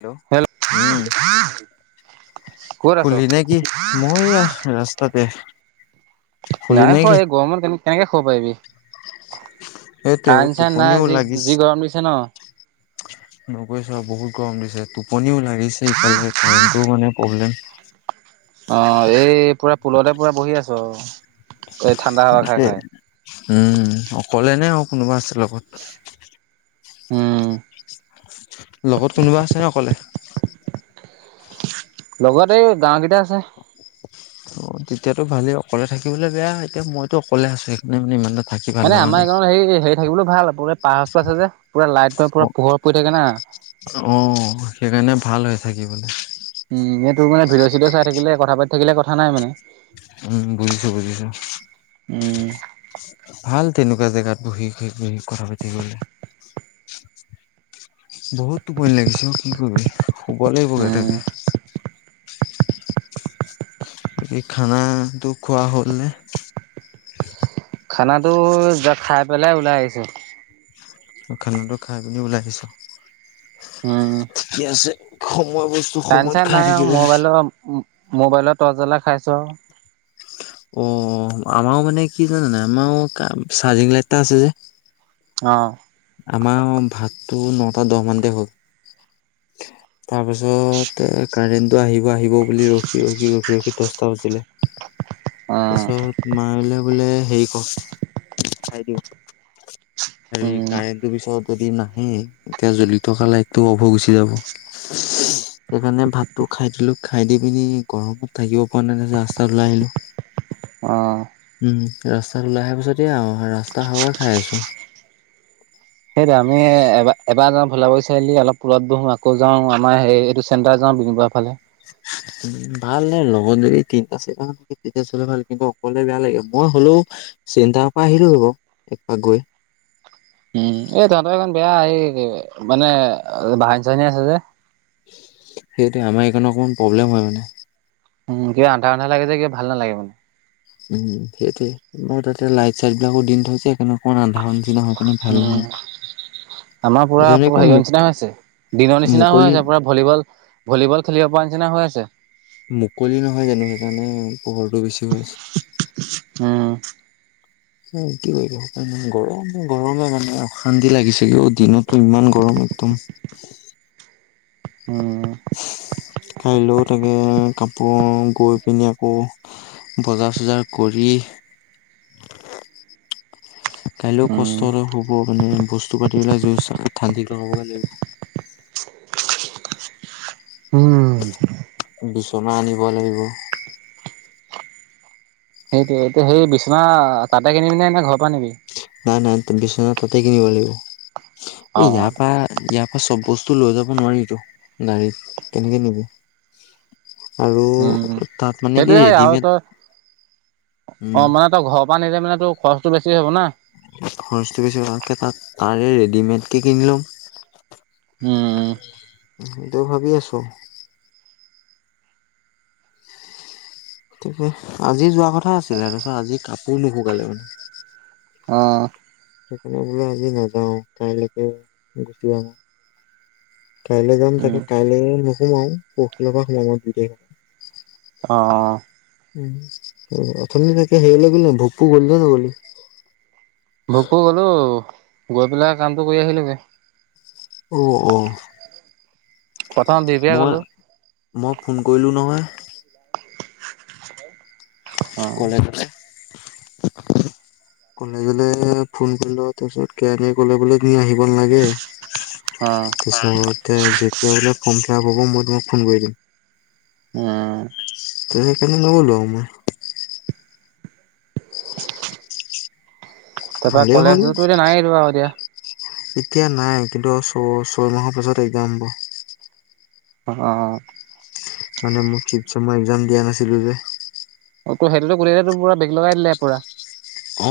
Hello উম! ক'ত আছ? খুলি নে কি? মই আহ ৰাস্তাতে শুলি নাই নে খ কি এই গৰমত কে কেনেকে খাব পাৰিবি? সেইটোৱে অ কাৰেণ্ট চাৰেণ্ট নাই টোপনিও যি যি গৰম দিছে ন নকৈছ বহুত গম দিছে। টোপনিও লাগিছে ইফালে কাৰেণ্টটো মানে প্ৰব্লেম অ এই পুৰা পুলতে পুৰা বহি আছো আৰু সেইটোয় উম অকলে নে আৰু কোনোবা আছে লগত আহ! লগত কোনোবা আছে ন অকলে লগতে এই গাৱ কেইটা আছে। অ তেতিয়াতো ভালেই অকলে থাকিবলৈ বেয়া এতিয়া মইতো অকলে আছো সেইকাৰণে মানে ইমান থাকি ভাল মানে লগা আমাৰ নাই এইখনত হে হেৰি থাকিবলৈও ভাল প পাহ পছে যে পুৰা লাইট অ পুৰা পোহৰ পৰি থাকে না অ সেইকাৰণে ভাল হৈ থাকিবলৈ উম এ তোৰ মানে ভিডিঅ চিডঅ চাই থাকিলে কথা পাতি থাকিলে কথা নাই মানে, উম বুজিছো বুজিছো। উম! ভাল তেনেকুৱা জেগাত বহি বহি কথা পাতি গলে, বহুতোপন লাগিছে অ' কি কৰিবি উম, শুব [unintelligible] খানাটো, খোৱা হ'ল নে? খানাটো, জাষ্ট খাই পেলাই ওলাই আহিছো। খানাটো, খাই পিনি ওলাই আহিছো। উম ঠিকে আছে সময় বস্তু কাৰেণ্ট সময়ত চাৰেণ্ট খাই নাই থাকিব আৰু, লাগে। মোবাইলৰ-মোবাইলৰ টৰ্চ জ্বলাই খাইছো আৰু। অ', আমাৰও মানে কি জানানে, আমাৰো চাৰ্জিং লাইট এটা আছে যে। অ', আমাৰ আউ ভাতটো, ন'টা দহ মানতে হল। তাৰ পিছত কাৰেণ্টটো আহি আহিব বুলি ৰখি ৰখি ৰখি ৰখি দশটা বজিলে, অ'। তাৰছত মায়লে বোলে হেৰি কৰ, খাই দিওঁ, হেৰি উম কাৰেণ্টটো পিছত যদি নাহে, এতিয়া জ্বলি থকা লাইটটো অভ হৈ গুচি যাব। সেইকাৰণে ভাতটো খাই দিলো, খাই দি পিনি গৰমত থাকিব পৰা নাই ন, ৰাস্তাত ওলাই আহিলো। অ উম, ৰাস্তাত ওলাই অহা পিছতে আউ ৰাস্তাৰ হাৱা খাই আছো। [unintelligible] সেইটো আমি এবাৰ-এবাৰ যাওঁচাৰিআলি অলপ পূৰত বহো, আকৌ যাও আমাৰ হে এইটো চেণ্টাৰ যাওঁ [unintelligible] ফালে ভাল নে লগত যদি তিনিটা চাৰিটা তেতিয়া চলে ভাল, কিন্তু অকলে বেয়া লাগে, মই হলেও চিন্তাৰ পৰা আহিলো [unintelligible] আগুৰি। উম, এই তহতৰ এখন বেয়া এই মানে বাহন চাহনি আছে যে সেইটোৱে, আমাৰ এইকাৰণে অকন প্ৰব্লেম হয় মানে। উম, কিবা আন্ধাৰ আন্ধাৰ লাগে যে কিবা ভাল নালাগে মানে। উম, সেইটোৱে মই তাতে লাইট চাইট বিলাকো দিন থৈছে এইকাৰণে আন্ধাৰ [unintelligible] উম ভাল নহয়। আমাৰ পুৰা এজনে আকৌ হেৰি নিচিনা হৈছে। দিনৰ নিচিনা মুকলি হই, তাৰ পৰা ভলীবল-ভলীবল খেলিব পৰা নিচিনা হৈ আছে। মুকলি নহয় জানো, সেইকাৰণে পোহৰটো বেছি হয় আছে। উম। কি কৰিবি গৰম-গৰমে মানে অশান্তি লাগিছে কি অ, দিনতো ইমান গৰম তুম [inaudible] উম খাই লওঁ তাকে আকৌ, গৈ পিনি আকৌ বজাৰ চজাৰ কৰি [unintelligible] কাইলেও উম কষ্ট ৰ' হ'ব, মানে বস্তু পাতি পেলাই জুই [unintelligible] [unintelligible] উম বিচনা আনিব লাগিব। সেইটোৱে, এতিয়া সেই বিচনা তাতে কিনিবি নে, নে ঘৰ পৰা নিবি? নাই নাই বিবনা তাতেই কিনিব লাগিব, অ এই ইয়াৰ পৰা, ইয়া চব বস্তু লৈ যাব নোৱাৰিতো, গাড়ীত কেনেকে নিবি? আৰু, উম তাত মানে কি সেইটোৱে হয় আৰু ৰেডিমেড তই অ', উম মানে তই ঘৰৰ পৰা নিলে মানে তোৰ খৰচটো, বেছি হবনা? খৰচটো বেছি হোৱাতকে তাত ৰেডিমেডকে কিনি লম। উম সেইটো ভাবি আছো। তে আজি যোৱা কথা আছিলে, তাৰপিছত আজি কাপোৰ নুশুকালে মানে। অ', সেইকাৰণে বোলো আজি নেযাও, কাইলৈকে গুচি আহিম। কাইলৈ যাম, উম তাকে কাইলৈ নোসোমাও, পৰখিলে পৰা সুমাম আউ, দুই তাৰিখ। অ', উ অথম তাকে হেইলে বুলি ন ভকো গল ন বুলি ভকো গলো গৈ পেলাই কামটো কৰি আহিলগে অ অ প্ৰথম বিবিয়া মই গলো মই ফোন কৰিলো নহয় অ কলে কলে কলেজলে ফোন কৰি তাৰ পিছত কেৰাীয়ে ক'লে বোলে আহিব অ নালাগেতিাক খ খৰা হ'ব মই তোমাক ফোন কৰি দিম উম ত কনে নব'লো আই তাৰ পৰাৰা ভালেই হ'ল কলেজতো এতিয়া নাই আৰু এতিয়া এতিয়া নাই কিন্তু ছ ছয় মাহৰ পিছত একদম হব অ মানে মোক িচ মই একজাম দিয়া নাছিলো যে অ ত সেহতেতো কোলেটো পুৰা বেগ লগাই দিলে পুৰা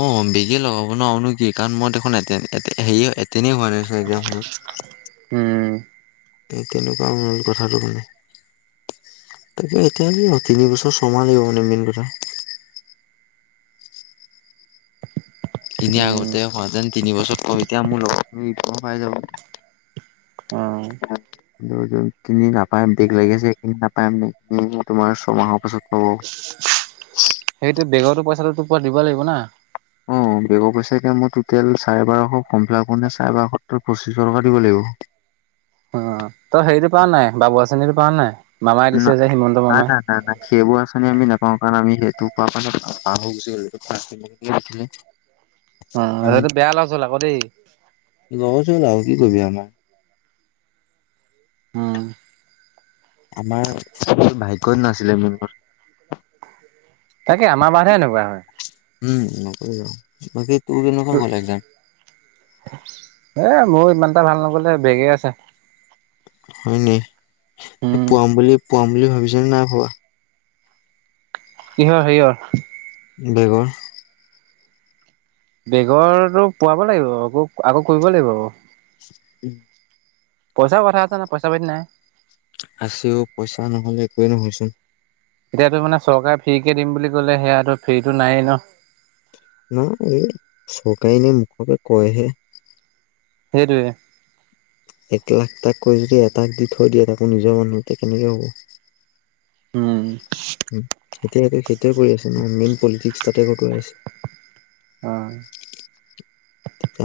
অ বেগে লগাব নোৱাৰোনো কি কাৰণ মই দেখোন এতে-এতে-হেৰি-এত তেনেই হোৱা নাই চাগে এ হময় তে উম, এই তেনেকুৱা মূল কথাটো মানে। তাকে এতিয়া তিনিবছৰ ছময় লাগিব মানে মেইন কথা। এনে উম আগতে হোৱাতেন তিনি বছৰত কম এতিয়া মোৰ লগৰখিনি প-পাই যাব। অ। যোনখিনি নাপায় বেগ লাগিছে সেইখিনি নাপাই মানে তোমাৰ ছমাহৰ পাছত পাব। [inaudible] সেইটো বেগৰতো পইচাটো তোৰপৰা দিব লাগিব না। অ', বেগৰ পইচাে এতিয়া মই টুটেল চাৰে বাৰশ ফৰ্ম ফিলাপ কৰোঁতে চাৰে বাৰসত্তৰ পঁচিশ টকা দিব লাগিব। উ, তই হেৰিটো পোৱা নাই বাবু আচনিটো পাওঁ নে নাই? মামাই ন, দিছে যে হিমন্ত না মামাই না না সেইবোৰ আঁচনি আমি নাপ অ, কাৰণে আমি সেইটো পা মানে পাহ গুচি আহিলোঁ অ [unintelligible] আমি, সেইটো বেয়া লছ হ'ল আকৌ দেই ৰচোন আৰু কি কৰিবি আমাৰ। উম, আমাৰ ভাগ্যত নাছিলে মোৰ ম তাকে আমাৰ বাৰহে এনেকুৱা হয়। [unintelligible] ত, গ'ল এক্সাম এ মোৰ ইমান এটা ভাল নগলে, বেগে আছে। হয়নি, উম পোৱাম বুলি পোৱাম বুলি ভাবিছ নে নাই ভবা? কিহৰ হেৰিহৰ। বেগৰ। বেগৰটো পোৱাব লাগিব আকৌ-আকৌ কৰিব লাগিব। উম, পইচাৰ কথা আছে ন, পইচা পাতি নাই। আছেও পইচা নহলে একোৱে নহয়চোন। এতিয়াতো মানে চৰকাৰে ফ্ৰী কে দিম বুলি কলে হেয়াটো ফ্ৰীটো নায়ে ন? ন, এই চকায়েই নে মুখৰপা কয়হে। সেইটোৱে। এক লাখ তাককৈ যদি এটাক দি থৈ দিয়ে তাকো নিজৰ মানুহ নুটে কেনেকৈ হ'ব? উম, এতিয়ে তু সেইটোৱে কৰি আছে ন মেইন পলিটিক্স তাতে খটোৱাই আছে। অ,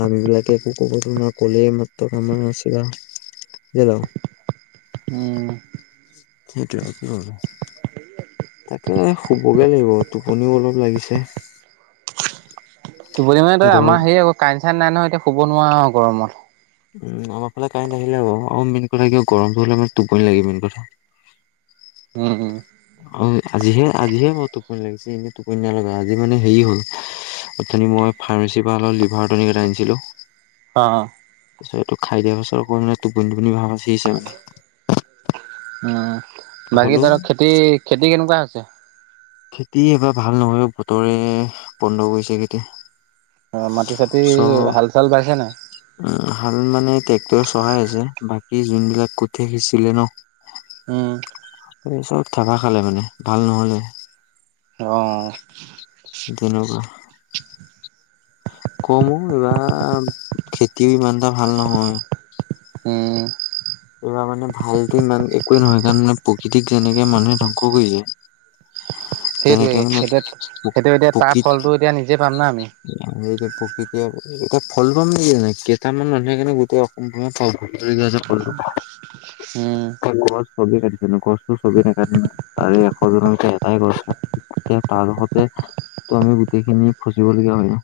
আমি বিলাকে একো ক'ব তো নোৱাৰোঁ ক'লেই এ, মাত্ৰ কামাৰ নিছিলা [unintelligible] উম, সেইটোৱে আৰু তাকে, শুব'গে লাগিব টোপনিও অলপ লাগিছে। টোপনি মানে তই গৰম আমাৰ হে আকৌ কাৰেইন চাইন নাই নহয়, এতিয়া শুব নোৱাৰোঁ আৰু গৰমত। উম, অ, আমাৰ ফালে কাৰেণ্ট আহিলে হ'ব অ, মেইন কথা মানে কিয় গৰমটো হলে মানে টোপনি লাগে মেইন কথা। উম, উম অ আজিহে আজিহে বৰ টোপনি লাগিছে এনে টোপনি নলগা আজি মানে হেৰি হ'ল অথনি মই ফাৰ্মাচিৰপৰা অলপ লিভাৰটনিকেটা আনিছিলোঁ। অ, তাৰপিছত এইটো খাই দিয়া পাছৰ অকৌ মানে টোপনি টোপনি ভাব বাচিছে মানে উ, বাকী হ'লেও ধৰক খেতি, খেতি কেনেকুৱা হৈছে? খেতি এবাৰ ভাল নহয় অ', বতৰে বন্ধ কৰিছে খেতি। অ, মাটি চাটি চব হাল চাল বাইছে নেই? তো চহাই আছে, বাকী যোনবিলাক কোঠে সিঁচিলে ন উম এই চব থাবা খালে মানে ভাল নহলে অ তেনেকুৱা কমো এইবাৰ খেতিও ইমানটা ভাল নহয় উম এইবাৰ মানে ভালতো ইমান একোৱে নহয় কাৰণ মানে প্ৰকৃতিক যেনেকে মানুহে ধ্ববংস কৰিছে সেইটোৱে তেনেকে মানে এতিয়া সেইটো এতিয়া তাৰ ফলটো এতিয়া নিজে পাম না আমি প্ৰকৃতি প্ৰকৃতি এতিয়া ফল পাম নে কেইটামান মানুহে কাৰণে গোট অসম পা ফলটো হুম গছ চবি কাটিছেো গছো চবি নাকাট নো তাৰে এশজনলৈকে এটাই গছ এতিয়া তো আমি গোটেইখিনি খচিবলগীয়া হয় ন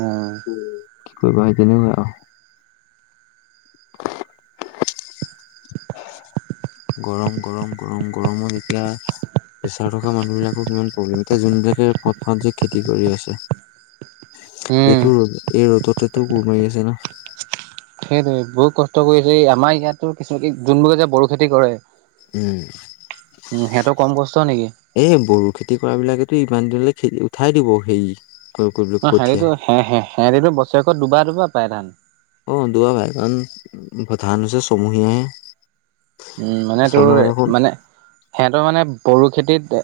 উম কি কৰিবা তেনেকুৱাই আৰু [inaudible] গৰম গৰম গৰম গৰমো যেতিয়া প্ৰেচাৰ থকা মানুহবিলাকৰ কিমান প্ৰব্লেম এতিয়া যোনবিলাকে পথাৰত যে খেতি কৰি আছে উম এইটো ৰ এই ৰ'দততেতো কোৰ মাৰি আছে ন সেইটোয়ে বহুত কষ্ট কৰিছে এই আমাৰ ইয়াতো কিছুমান যোনবোৰকে যে বড়ো খেতি কৰে উম উম সিহঁতৰ কম কষ্ট নেকি এই বড়ো খেতি কুকুৰা বিলাকেতো ইমান দিনলৈ খেদি উঠাই দিব হেৰি অ কঠীয়া হেৰিটো হেৰিটো বছৰেকত দুবাৰ দুবাৰ পায় ধান অ দুবাৰ পাই কাৰণ ধান ছমহীয়াহে উ মানে তোৰ ছমাহ দেখোন মানে সিহঁতৰ মানে ব খ ধ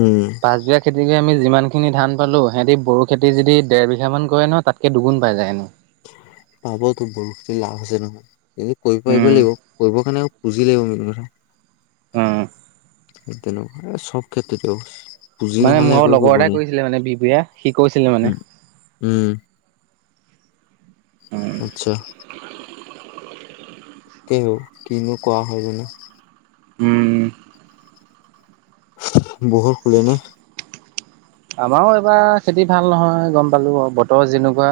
উম খ যিমান খিনি ধান পালো সিহঁতি বড়ো খেতি যদি ডৰ বিঘা মান কৰে নহয় তাতকে দুুগু পাই যায়। পাব তোৰ বড়োখিনি লাভ হৈছে নহয় কৰিব পাৰিব উম লাগিব কৰিব কাৰণে পুজি লাগিব মেইন কথা অ তেনেকুৱা সব ক্ষেত্ৰত তো পুজি মানে নহলে মোৰ একোৱে লগৰ কৰিব এটাই কৰিছিলে মানে বিবুয়া সি কৈছিলে নোৱাৰি মানে উম উম আচ্ছা কেহ কিনো কোৱা হয় জানো উম বহক খুলিম হে আমাৰো এইবাৰ খেতি ভাল নহয় গম পালো বতৰ যেনেকুৱা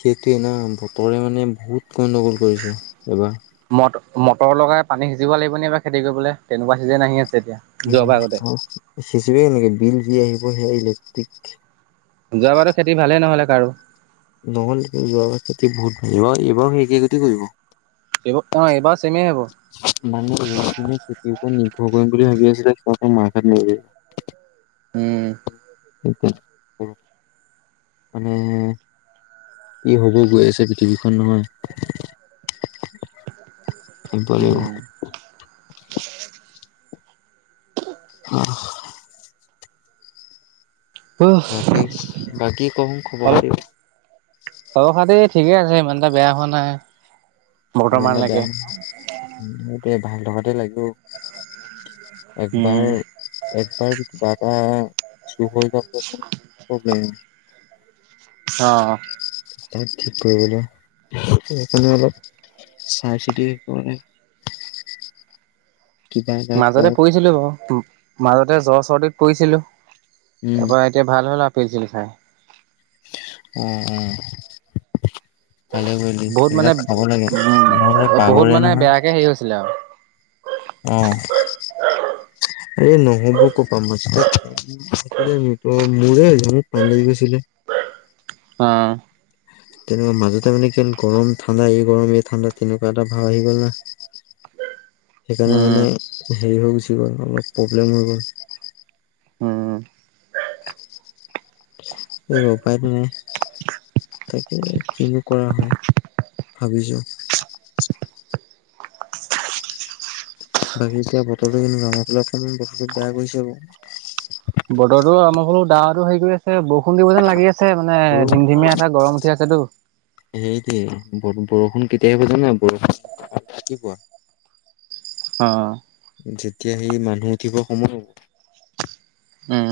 সেইটোৱে ন বতৰে মানে বহুত গণ্ডগোল কৰিছে এবাৰ ম মটৰ লগাই পানী সিজিব লাগিব নে বাাৰ খেতি কৰিবলৈ তেনেকুৱা চিজেন আহি আছে। এতিয়া। যোৱাবাৰ আগতে উ সিচে কেনেকে বিল যি আহিব সেয়া ইলেক্ট্ৰিক যোৱাবাৰো খেতি ভালে নহলে কাৰো। নহলে যোৱা বহুত ভাল এইবাৰ সেই একেইট কৰিব এইব অ এইবাৰ আ মানুহে খেতিৰ ওপৰত নিৰ্ভৰ কৰিম বুলি ভাবি আছিলে। ক মখ ন' উম! মানে ই হ'ব গৈ আছে পৃথিৱীখন নহয়। [inaudible] অলপ উম। আহ বাকী বাকী কোন খবৰ খাতি? অ খাাদ ঠিকে আছে ইমানটা বেয়া হোৱা নাই। ইমানটা বেয়া বৰ্তমানলৈকে। নাই ভাল থকাতে লাগে। উম একবাৰ একবাৰ কিবা এটা। চুহৈব প্ৰ প্ৰব্লেম অ' তাত ঠিক কৰিবলৈ সেইকাৰণে অলপ চাই চিৰি ক [inaudible] মাজতে কওঁ পৰিছিলো বাৰু মাজতে জ্বৰ চৰ্দত পৰিছিলো। উম তাৰপৰা এতিয়া ভাল হ'ল আৰু পেঞ্চিল খাই উম উ ভালে কৰিলি বহুত মানে সবিলাক খাব লাগে উম নহলে বহুত বাগৰে মানে বেয়াকে নহয় হেৰি হৈছিলে আৰু আহ! [inaudible] এই নহ'ব কপা মছিল তো মোৰে এজনক পানী লাগি গৈছিলে। অ'। তেনেকুৱা মাজতে মানে কিল গৰম ঠাণ্ডা এই গৰম এই ঠাণ্ডা তেনেকুৱা এটা ভাৱ আহি গ'ল না উম সেইকাৰণে মানে হেৰি হৈ গুচি গ'ল অলপ প্ৰব্লেম হৈ গ'ল উম। এই বপাৰ ন তাকে কিনো কৰা হয় ভাবিছো বাকী এতিয়া বতৰটো কেমাৰ ফে অকণমান বতৰটো বেয়া কৰিছে বাৰু বতৰো আমাৰ ফলো দাটো হেৰি কৰি আছে, বৰষুণ দিব যেন লাগি আ আছে মানে ধিম ধিমীয়া এটা গৰম উঠি আছেতো সেইটো বৰষুণ কেতিয়িব জ ন বৰষুণ কি কোৱা অ যেতিয়া সি মানুহ উঠিব সময় হ'ব উম!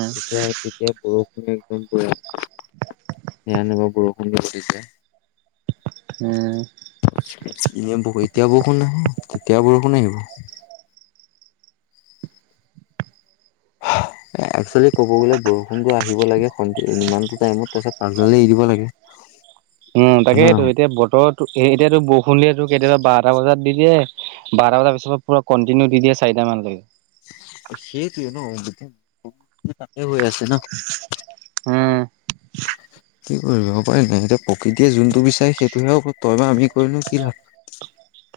এতিয়া বৰষুণো একদম বু় নঞ নবা বৰষুণ দি ঘিছে উম। এনে এতিয়া বৰষুণ আহিব তেতিয়া বৰষুণ আহিব [inaudible] একচোৱেলি কব গ'লে বৰষুণো আহিব লাগে সন ইমানটো টাইমত তাৰপিছত পাছজালে এৰি দিব লাগে উ হয়নে তাকেইেতটো নহয়? এতিয়া বতো এতিয়াতো বৰষুণ দিয়েতো কেতিয়াবা বাৰটা বজাত দি দিয়ে বাৰ বজাৰ পিছত পুৰা কণ্টিনিউ দি দিয়ে চাৰিটা মানলৈকে সেইটোৱে ন তে হৈ আছে ন উম কি কৰিব পাৰি ন এতিয়া প্ৰকৃতিয়ে যোনটো বিচাৰে সেইটোহে তই বা আমি কৰিলো কি লাভ [inaudible]